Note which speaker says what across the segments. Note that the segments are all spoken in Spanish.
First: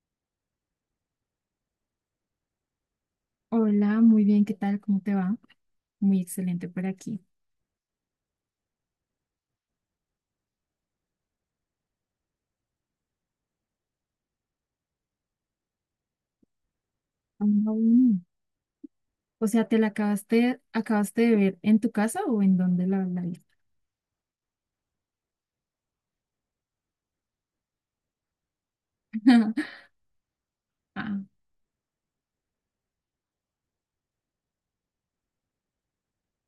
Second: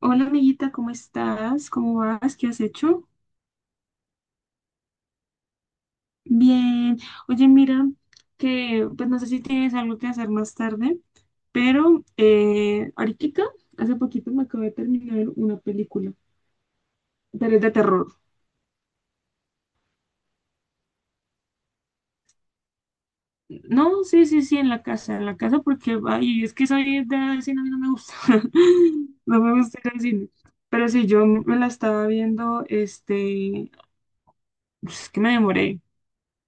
Speaker 1: Hola amiguita, ¿cómo estás? ¿Cómo vas? ¿Qué has hecho?
Speaker 2: Hola, muy bien, ¿qué tal? ¿Cómo te va? Muy excelente por
Speaker 1: Bien.
Speaker 2: aquí.
Speaker 1: Oye, mira, que pues no sé si tienes algo que hacer más tarde, pero ahorita, hace poquito me acabo de terminar una película,
Speaker 2: Ah,
Speaker 1: pero es de terror.
Speaker 2: bueno. O sea, ¿te la acabaste de ver en tu casa o en dónde la viste?
Speaker 1: No, sí, sí, sí, en la casa porque, ay, es que soy de cine, a mí no me gusta, no me gusta ir al cine. Pero sí,
Speaker 2: Ah,
Speaker 1: yo me la estaba viendo, es que me demoré.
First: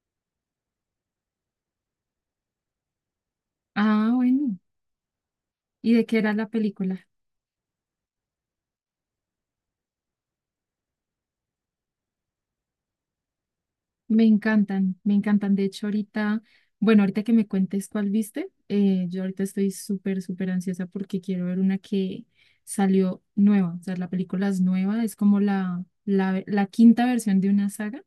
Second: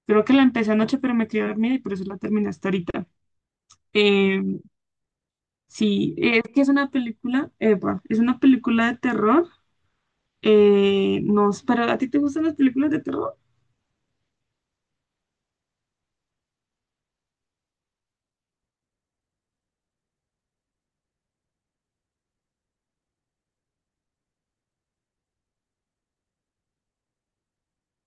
Speaker 1: Creo que la empecé anoche, pero me quedé dormida y por eso la terminé hasta ahorita. Eh,
Speaker 2: bueno. ¿Y de
Speaker 1: sí,
Speaker 2: qué era
Speaker 1: es
Speaker 2: la
Speaker 1: que es una
Speaker 2: película?
Speaker 1: película, Eva, es una película de terror. No, pero ¿a ti te gustan las películas de terror?
Speaker 2: Me encantan, me encantan. De hecho, ahorita, bueno, ahorita que me cuentes cuál viste, yo ahorita estoy súper, súper ansiosa porque quiero ver una que salió nueva. O sea, la película es nueva, es como la quinta versión de una saga.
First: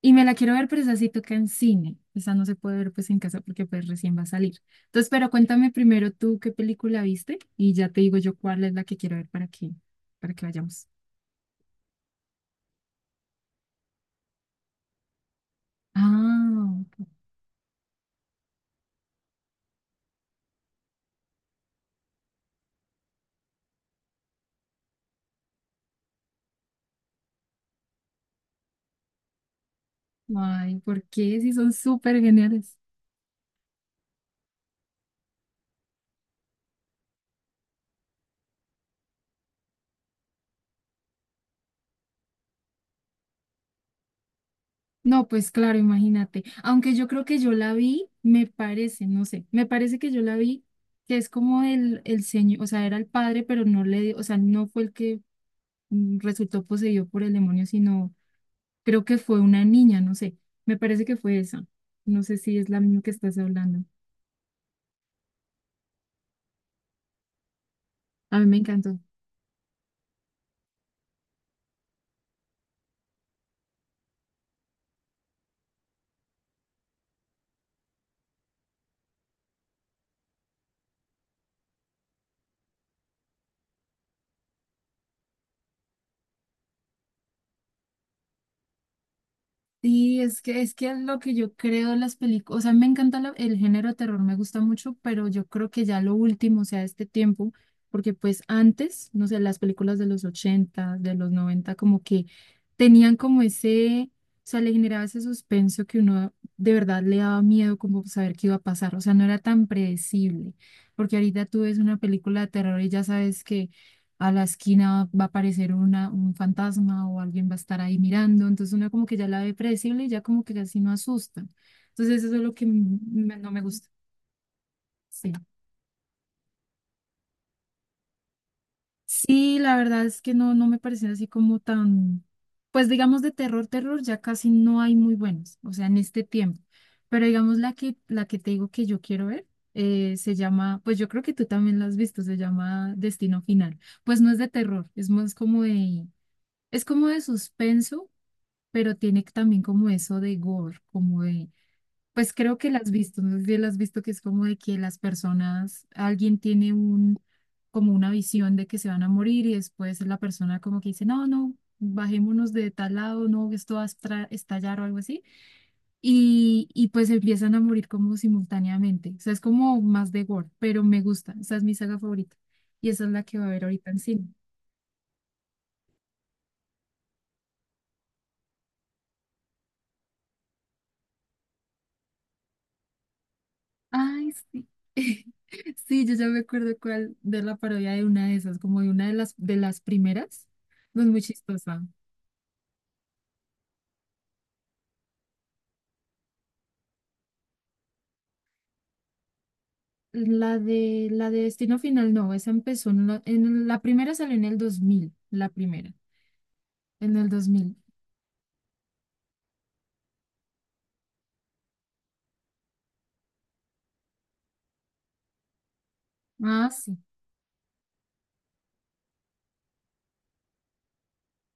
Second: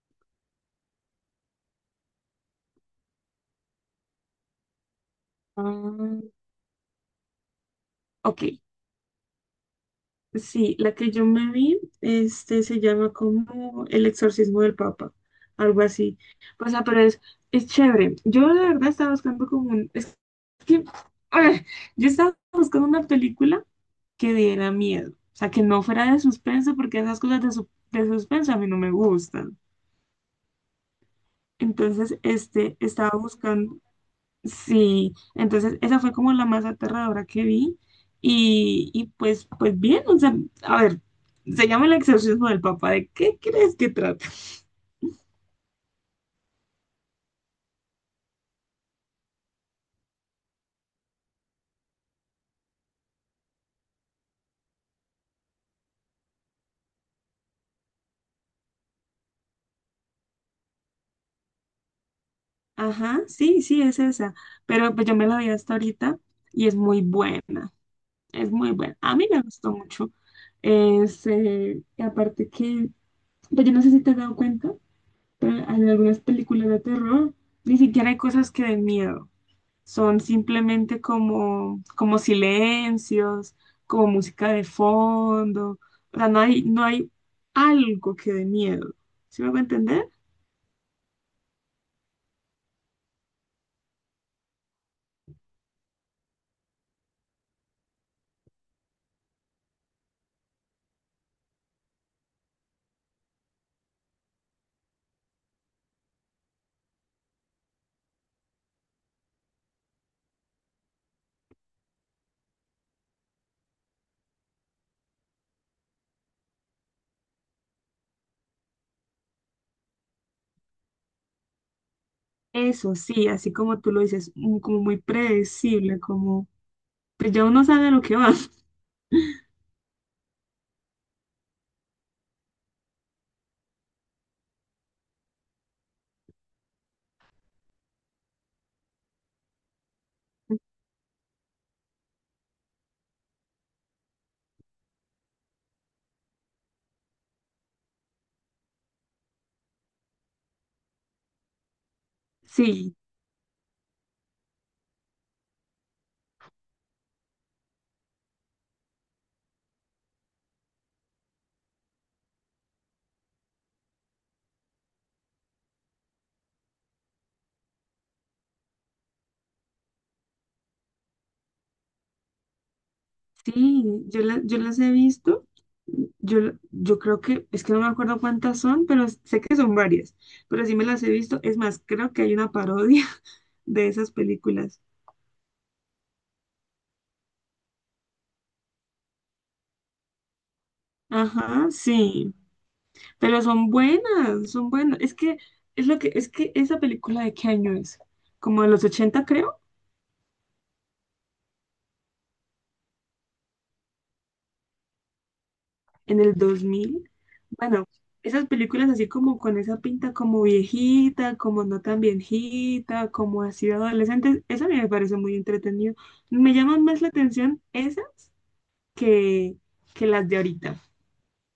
Speaker 2: Y me la quiero ver, pero esa sí toca en cine. Esa no se puede ver pues en casa porque pues recién va a salir. Entonces, pero cuéntame
Speaker 1: Ah,
Speaker 2: primero tú qué película viste y ya te digo yo
Speaker 1: ok,
Speaker 2: cuál es la que quiero ver para que
Speaker 1: sí,
Speaker 2: vayamos.
Speaker 1: la que yo me vi, se llama como El Exorcismo del Papa, algo así. O
Speaker 2: Ah,
Speaker 1: sea, pero es chévere. Yo la verdad estaba buscando como un, es que, ah, yo estaba buscando una película que diera miedo, o sea, que no fuera de suspenso, porque esas cosas de, de suspenso a mí no me gustan.
Speaker 2: ay, ¿por qué? Si son
Speaker 1: Entonces,
Speaker 2: súper geniales.
Speaker 1: estaba buscando, sí, entonces esa fue como la más aterradora que vi y pues, pues bien, o sea, a ver, se llama el exorcismo del papá, ¿de qué crees que trata?
Speaker 2: No, pues claro, imagínate. Aunque yo creo que yo la vi, me parece, no sé, me parece que yo la vi, que es como el señor, o sea, era el padre, pero no le, o sea, no fue el que resultó poseído por el demonio, sino. Creo que fue una niña, no sé. Me parece que fue esa. No sé si es la misma que
Speaker 1: Ajá,
Speaker 2: estás
Speaker 1: sí,
Speaker 2: hablando.
Speaker 1: sí, es esa, pero pues yo me la vi hasta ahorita y es muy buena.
Speaker 2: A mí
Speaker 1: Es
Speaker 2: me
Speaker 1: muy buena.
Speaker 2: encantó.
Speaker 1: A mí me gustó mucho. Es, y aparte que, pues yo no sé si te has dado cuenta, pero en algunas películas de terror ni siquiera hay cosas que den miedo. Son simplemente como, como silencios, como música de fondo. O sea, no hay, no hay algo que dé miedo. ¿Sí me voy a entender?
Speaker 2: Sí, es que es lo que yo creo de las películas, o sea, me encanta el género de terror, me gusta mucho, pero yo creo que ya lo último, o sea, este tiempo, porque pues antes, no sé, las películas de los 80, de los 90, como que tenían como ese, o sea, le generaba ese suspenso que uno de verdad le daba miedo como saber qué iba a pasar, o sea, no era tan predecible, porque ahorita tú ves una película de terror y ya sabes a la esquina va a aparecer un fantasma o alguien va a estar ahí mirando, entonces uno como que ya la ve predecible y ya como que casi no asusta. Entonces eso es lo que
Speaker 1: Eso sí,
Speaker 2: no
Speaker 1: así
Speaker 2: me
Speaker 1: como
Speaker 2: gusta.
Speaker 1: tú lo dices, como muy
Speaker 2: Sí.
Speaker 1: predecible, como, pues ya uno sabe a lo que va.
Speaker 2: Sí, la verdad es que no, me parecen así como tan, pues digamos de terror, terror, ya casi no hay muy buenos, o sea, en este tiempo. Pero digamos la que te digo que yo quiero ver. Se llama, pues yo creo que tú también la has visto, se llama Destino Final. Pues no es de terror, es más como de, es como de suspenso, pero tiene también como eso de gore, como de, pues creo que las has
Speaker 1: Sí,
Speaker 2: visto, no sé si las has visto que es como de que las personas, alguien tiene un, como una visión de que se van a morir y después la persona como que dice, no, no, bajémonos de tal lado, no, esto va a estallar o algo así, y pues empiezan a morir como simultáneamente, o sea, es como más de gore, pero me gusta, esa es mi saga favorita y esa es la que va a ver
Speaker 1: sí,
Speaker 2: ahorita en
Speaker 1: yo,
Speaker 2: cine.
Speaker 1: yo las he visto. Yo, yo creo que, es que no me acuerdo cuántas son, pero sé que son varias. Pero sí me las he visto. Es más, creo que hay una parodia de esas
Speaker 2: Ay, sí.
Speaker 1: películas.
Speaker 2: Sí, yo ya me acuerdo cuál de la parodia de una de esas, como de una de las primeras. Pues muy
Speaker 1: Ajá,
Speaker 2: chistosa.
Speaker 1: sí. Pero son buenas, son buenas. Es que, es lo que, es que esa película ¿de qué año es? Como de los 80, creo.
Speaker 2: La de Destino Final, no, esa empezó en la primera salió en el 2000, la primera,
Speaker 1: En el 2000.
Speaker 2: en el 2000.
Speaker 1: Bueno, esas películas así como con esa pinta como viejita, como no tan viejita, como así de adolescentes, eso a mí me parece muy entretenido. Me
Speaker 2: Ah,
Speaker 1: llaman
Speaker 2: sí.
Speaker 1: más la atención esas que, que las de ahorita.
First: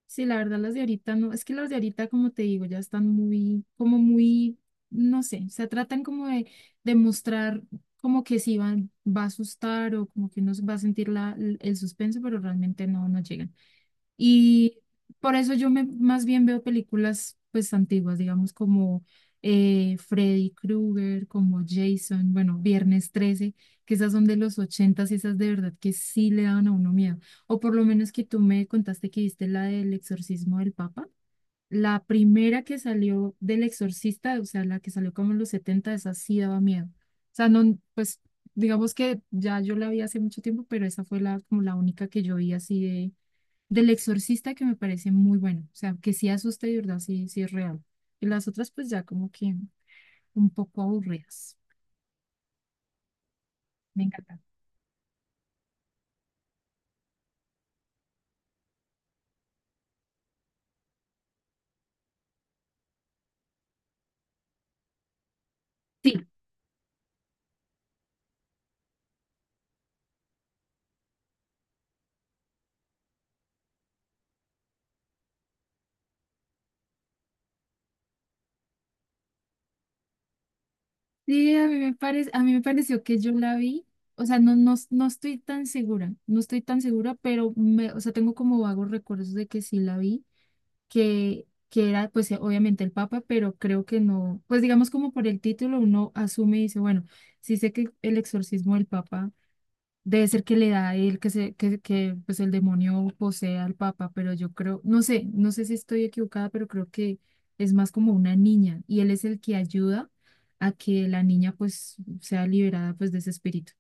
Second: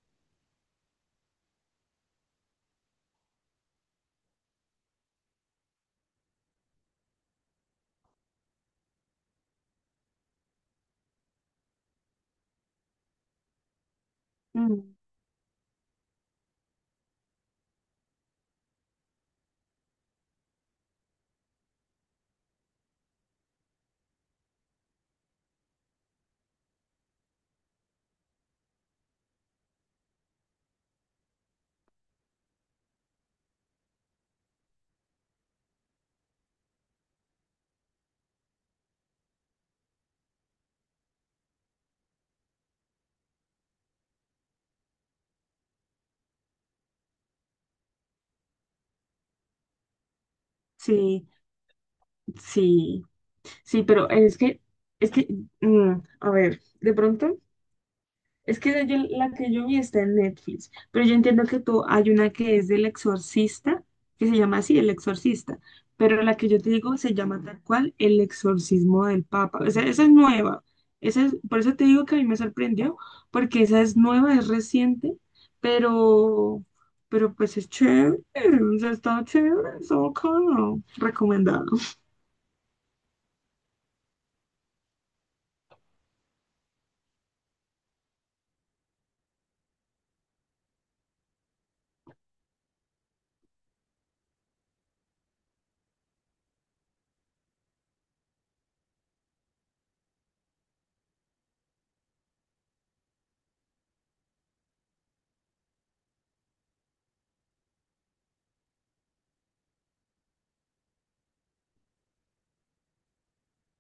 Speaker 2: Sí, la verdad las de ahorita no, es que las de ahorita, como te digo, ya están muy, como muy, no sé, se tratan como de, mostrar como que sí van, va a asustar o como que uno va a sentir la, el suspenso, pero realmente no llegan. Y
Speaker 1: Mm,
Speaker 2: por eso yo me, más bien veo películas pues antiguas, digamos como Freddy Krueger, como Jason, bueno, Viernes 13, que esas son de los ochentas y esas de verdad que sí le daban a uno miedo. O por lo menos que tú me contaste que viste la del exorcismo del Papa. La primera que salió del exorcista, o sea, la que salió como en los 70 esa sí daba miedo. O sea, no, pues digamos que ya yo la vi hace mucho tiempo, pero esa fue la, como la única que yo vi así del Exorcista que me parece muy bueno, o sea, que sí asusta y de verdad, sí, sí es real. Y las otras pues ya como que un poco
Speaker 1: sí,
Speaker 2: aburridas.
Speaker 1: sí, sí,
Speaker 2: Me
Speaker 1: pero
Speaker 2: encanta.
Speaker 1: es que, a ver, de pronto es que yo- la que yo vi está en Netflix, pero yo entiendo que tú, hay una que es del exorcista, que se llama así, El Exorcista, pero
Speaker 2: Sí,
Speaker 1: la que yo te digo se llama tal cual El Exorcismo del Papa. O sea, esa es nueva. Esa es, por eso te digo que a mí me sorprendió, porque esa es nueva, es reciente, pero, pero pues es chévere, o sea, está chévere, está bacano,
Speaker 2: sí, a
Speaker 1: recomendado.
Speaker 2: mí me parece, a mí me pareció que yo la vi, o sea, no, no, no estoy tan segura, no estoy tan segura, pero me, o sea, tengo como vagos recuerdos de que sí la vi, que era pues obviamente el Papa, pero creo que no, pues digamos como por el título uno asume y dice, bueno, sí sé que el exorcismo del Papa. Debe ser que le da a él que pues el demonio posee al papa, pero yo creo, no sé, no sé si estoy equivocada, pero creo que es más como una niña y él es el que ayuda a que la niña pues sea liberada pues de ese espíritu.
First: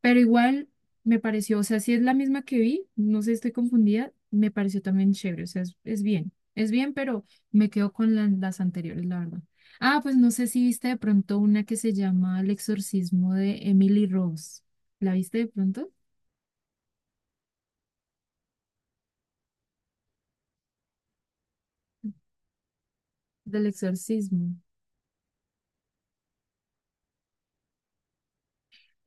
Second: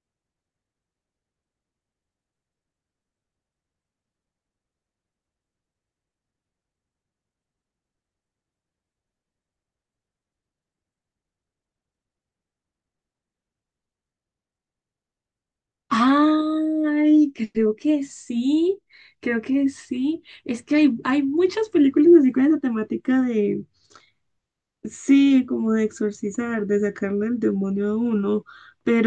Speaker 2: Pero igual me pareció, o sea, si es la misma que vi, no sé, estoy confundida, me pareció también chévere, o sea, es bien, es bien, pero me quedo con las anteriores, la verdad. Ah, pues no sé si viste de pronto una que se llama El exorcismo de Emily Rose. ¿La viste de pronto?
Speaker 1: Ay, creo que sí, creo que sí. Es que hay muchas películas así con esa temática de,
Speaker 2: Del exorcismo.
Speaker 1: sí, como de exorcizar, de sacarle el demonio a uno,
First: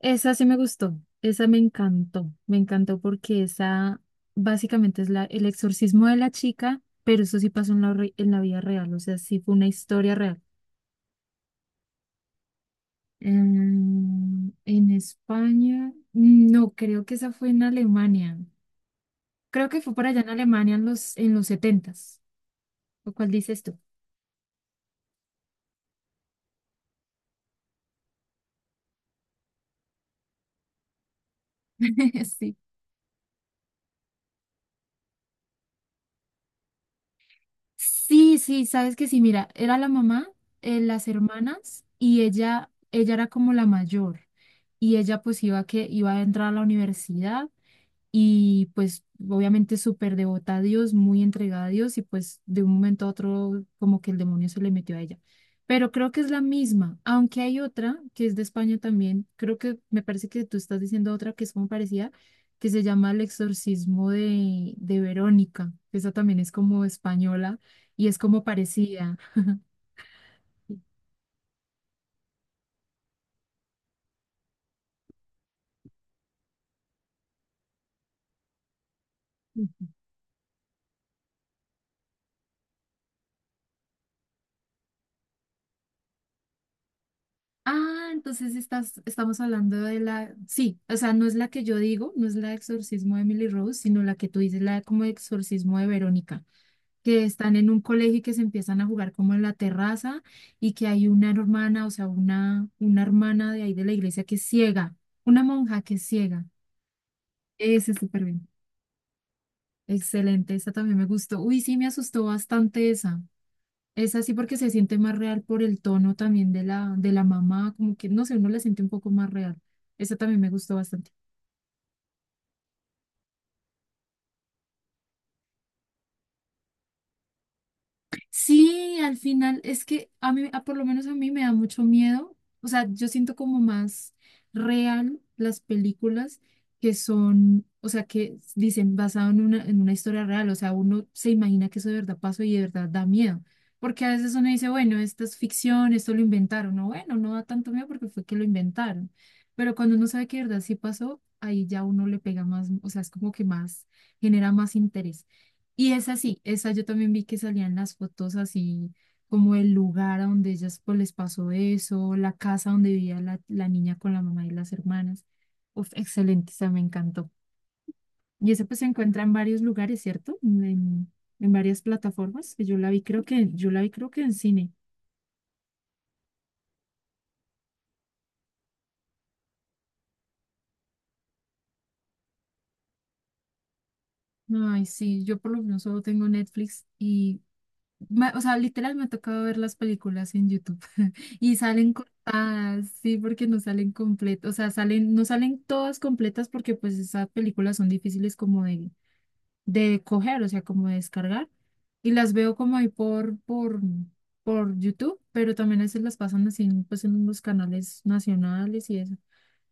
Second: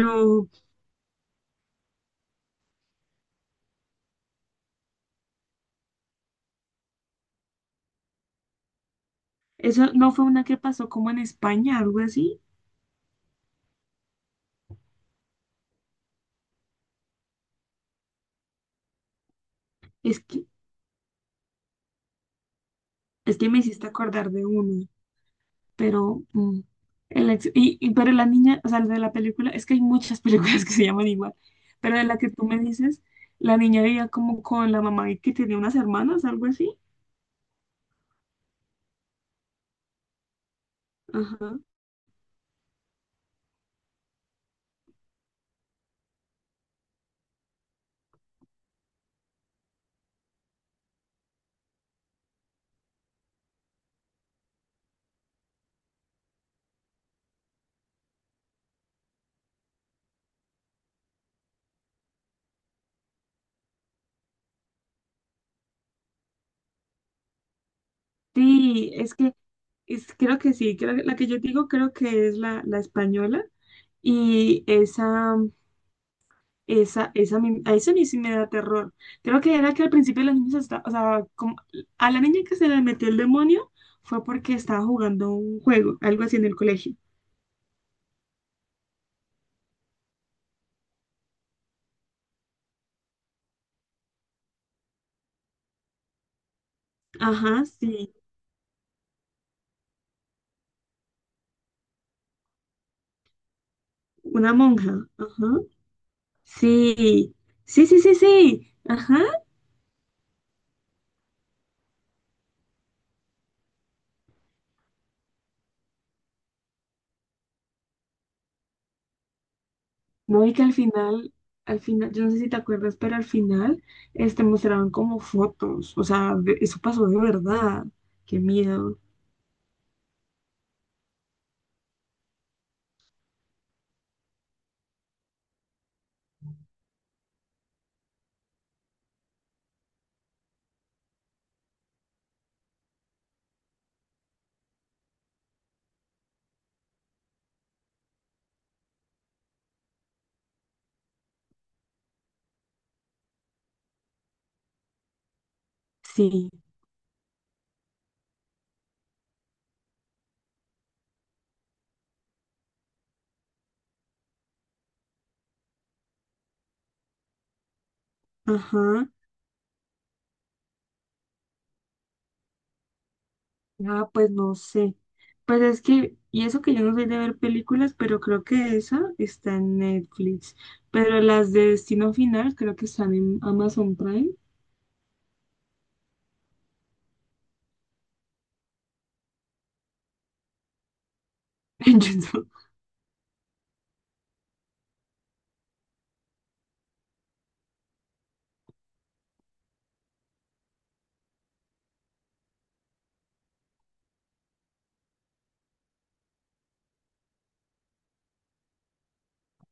Speaker 2: Esa sí me gustó, esa me encantó porque esa básicamente es el exorcismo de la chica, pero eso sí pasó en la vida real, o sea, sí fue una
Speaker 1: eso no
Speaker 2: historia
Speaker 1: fue
Speaker 2: real.
Speaker 1: una que pasó como en España, algo así.
Speaker 2: En España, no, creo que esa fue en Alemania. Creo que fue por allá
Speaker 1: Es
Speaker 2: en
Speaker 1: que,
Speaker 2: Alemania en los, setentas s lo cual
Speaker 1: es que me
Speaker 2: dices tú.
Speaker 1: hiciste acordar de uno, pero, y, pero la niña, o sea, de la película, es que hay muchas películas que se llaman igual, pero de la que tú
Speaker 2: Sí.
Speaker 1: me dices, la niña vivía como con la mamá y que tenía unas hermanas, algo así.
Speaker 2: Sí, sí, sabes que sí, mira, era la mamá, las
Speaker 1: Ajá.
Speaker 2: hermanas y ella era como la mayor y ella pues iba que iba a entrar a la universidad y pues obviamente súper devota a Dios, muy entregada a Dios y pues de un momento a otro como que el demonio se le metió a ella. Pero creo que es la misma, aunque hay otra que es de España también, creo que me parece que tú estás diciendo otra que es como parecida, que se llama El exorcismo de Verónica, esa también es como española y es como
Speaker 1: Sí, es
Speaker 2: parecida.
Speaker 1: que es, creo que sí, creo que la que yo digo creo que es la, la española y esa, a eso a mí sí me da terror. Creo que era que al principio los niños estaban, o sea, a la niña que se le metió el demonio fue porque estaba jugando un juego, algo así en el colegio.
Speaker 2: Ah, entonces estamos hablando de la, sí, o sea, no es la que yo digo, no es la de exorcismo de Emily Rose, sino la que tú dices, la de como exorcismo de Verónica, que están
Speaker 1: Ajá,
Speaker 2: en un
Speaker 1: sí,
Speaker 2: colegio y que se empiezan a jugar como en la terraza y que hay una hermana, o sea, una hermana de ahí de la iglesia que es
Speaker 1: una
Speaker 2: ciega,
Speaker 1: monja,
Speaker 2: una
Speaker 1: ajá.
Speaker 2: monja que es ciega.
Speaker 1: Sí, sí,
Speaker 2: Ese es
Speaker 1: sí, sí,
Speaker 2: súper bien.
Speaker 1: sí, ajá.
Speaker 2: Excelente, esa también me gustó. Uy, sí, me asustó bastante esa. Es así porque se siente más real por el tono también de la, mamá, como que, no sé, uno la siente un poco más real. Esa también
Speaker 1: No,
Speaker 2: me
Speaker 1: y que
Speaker 2: gustó bastante.
Speaker 1: al final, yo no sé si te acuerdas, pero al final, mostraban como fotos, o sea, eso pasó de verdad. Qué
Speaker 2: Sí,
Speaker 1: miedo.
Speaker 2: al final es que a mí, por lo menos a mí me da mucho miedo. O sea, yo siento como más real las películas que son, o sea, que dicen basado en una historia real. O sea, uno se imagina que eso de verdad pasó y de verdad da miedo. Porque a veces uno dice, bueno, esto es ficción, esto lo inventaron. No, bueno, no da tanto miedo porque fue que lo inventaron. Pero cuando uno sabe que de verdad sí pasó, ahí ya uno le pega más, o sea, es como que más, genera más interés. Y esa sí,
Speaker 1: Sí,
Speaker 2: esa yo también vi que salían las fotos así, como el lugar a donde ellas pues les pasó eso, la casa donde vivía la niña con la mamá y las hermanas. Uf, excelente, esa me encantó. Y esa pues se
Speaker 1: ajá.
Speaker 2: encuentra en varios lugares, ¿cierto? En varias plataformas, que yo la vi
Speaker 1: Ah,
Speaker 2: creo que
Speaker 1: pues
Speaker 2: en
Speaker 1: no
Speaker 2: cine.
Speaker 1: sé. Pues es que, y eso que yo no soy de ver películas, pero creo que esa está en Netflix. Pero las de Destino Final creo que están en Amazon Prime,
Speaker 2: Ay, sí, yo por lo menos solo tengo Netflix y, o sea, literal me ha tocado ver las películas en YouTube. Y salen
Speaker 1: en YouTube.
Speaker 2: cortadas, sí, porque no salen completas, o sea, no salen todas completas porque pues esas películas son difíciles como de, coger, o sea, como de descargar. Y las veo como ahí por YouTube, pero también a veces las pasan así pues en los canales nacionales y eso.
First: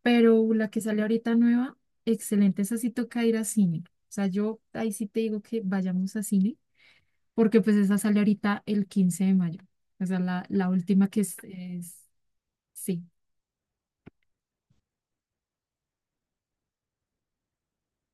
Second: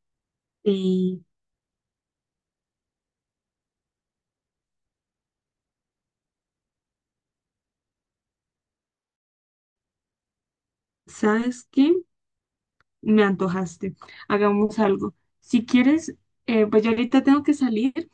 Speaker 2: Pero la que sale
Speaker 1: Y,
Speaker 2: ahorita nueva, excelente, esa sí toca ir a cine. O sea, yo ahí sí te digo que vayamos a cine, porque pues esa sale ahorita el 15 de mayo. O sea, la última que es,
Speaker 1: ¿sabes qué?
Speaker 2: sí.
Speaker 1: Me antojaste. Hagamos algo. Si quieres, pues yo ahorita tengo que salir.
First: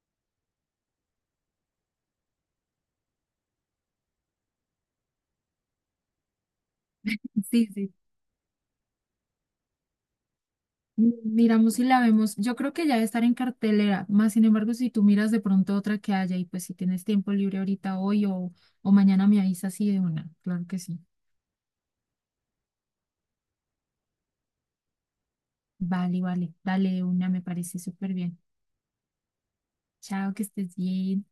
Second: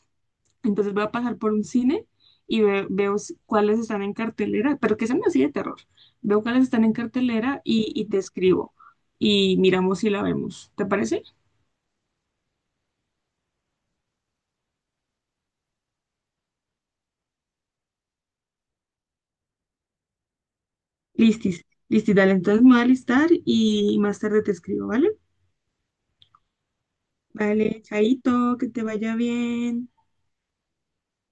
Speaker 1: Entonces voy a pasar por un cine y veo cuáles están en cartelera, pero que sean así de terror. Veo cuáles están en cartelera
Speaker 2: Sí, sí.
Speaker 1: y te escribo y miramos si la vemos. ¿Te parece?
Speaker 2: Miramos si la vemos. Yo creo que ya debe estar en cartelera. Más sin embargo, si tú miras de pronto otra que haya y pues si tienes tiempo libre ahorita hoy o mañana me avisas así de una. Claro que sí.
Speaker 1: Listis, listis, dale. Entonces me voy a listar y más tarde te escribo, ¿vale?
Speaker 2: Vale, vale. Dale de una, me parece
Speaker 1: Vale,
Speaker 2: súper bien.
Speaker 1: chaito, que te vaya bien.
Speaker 2: Chao, que estés bien.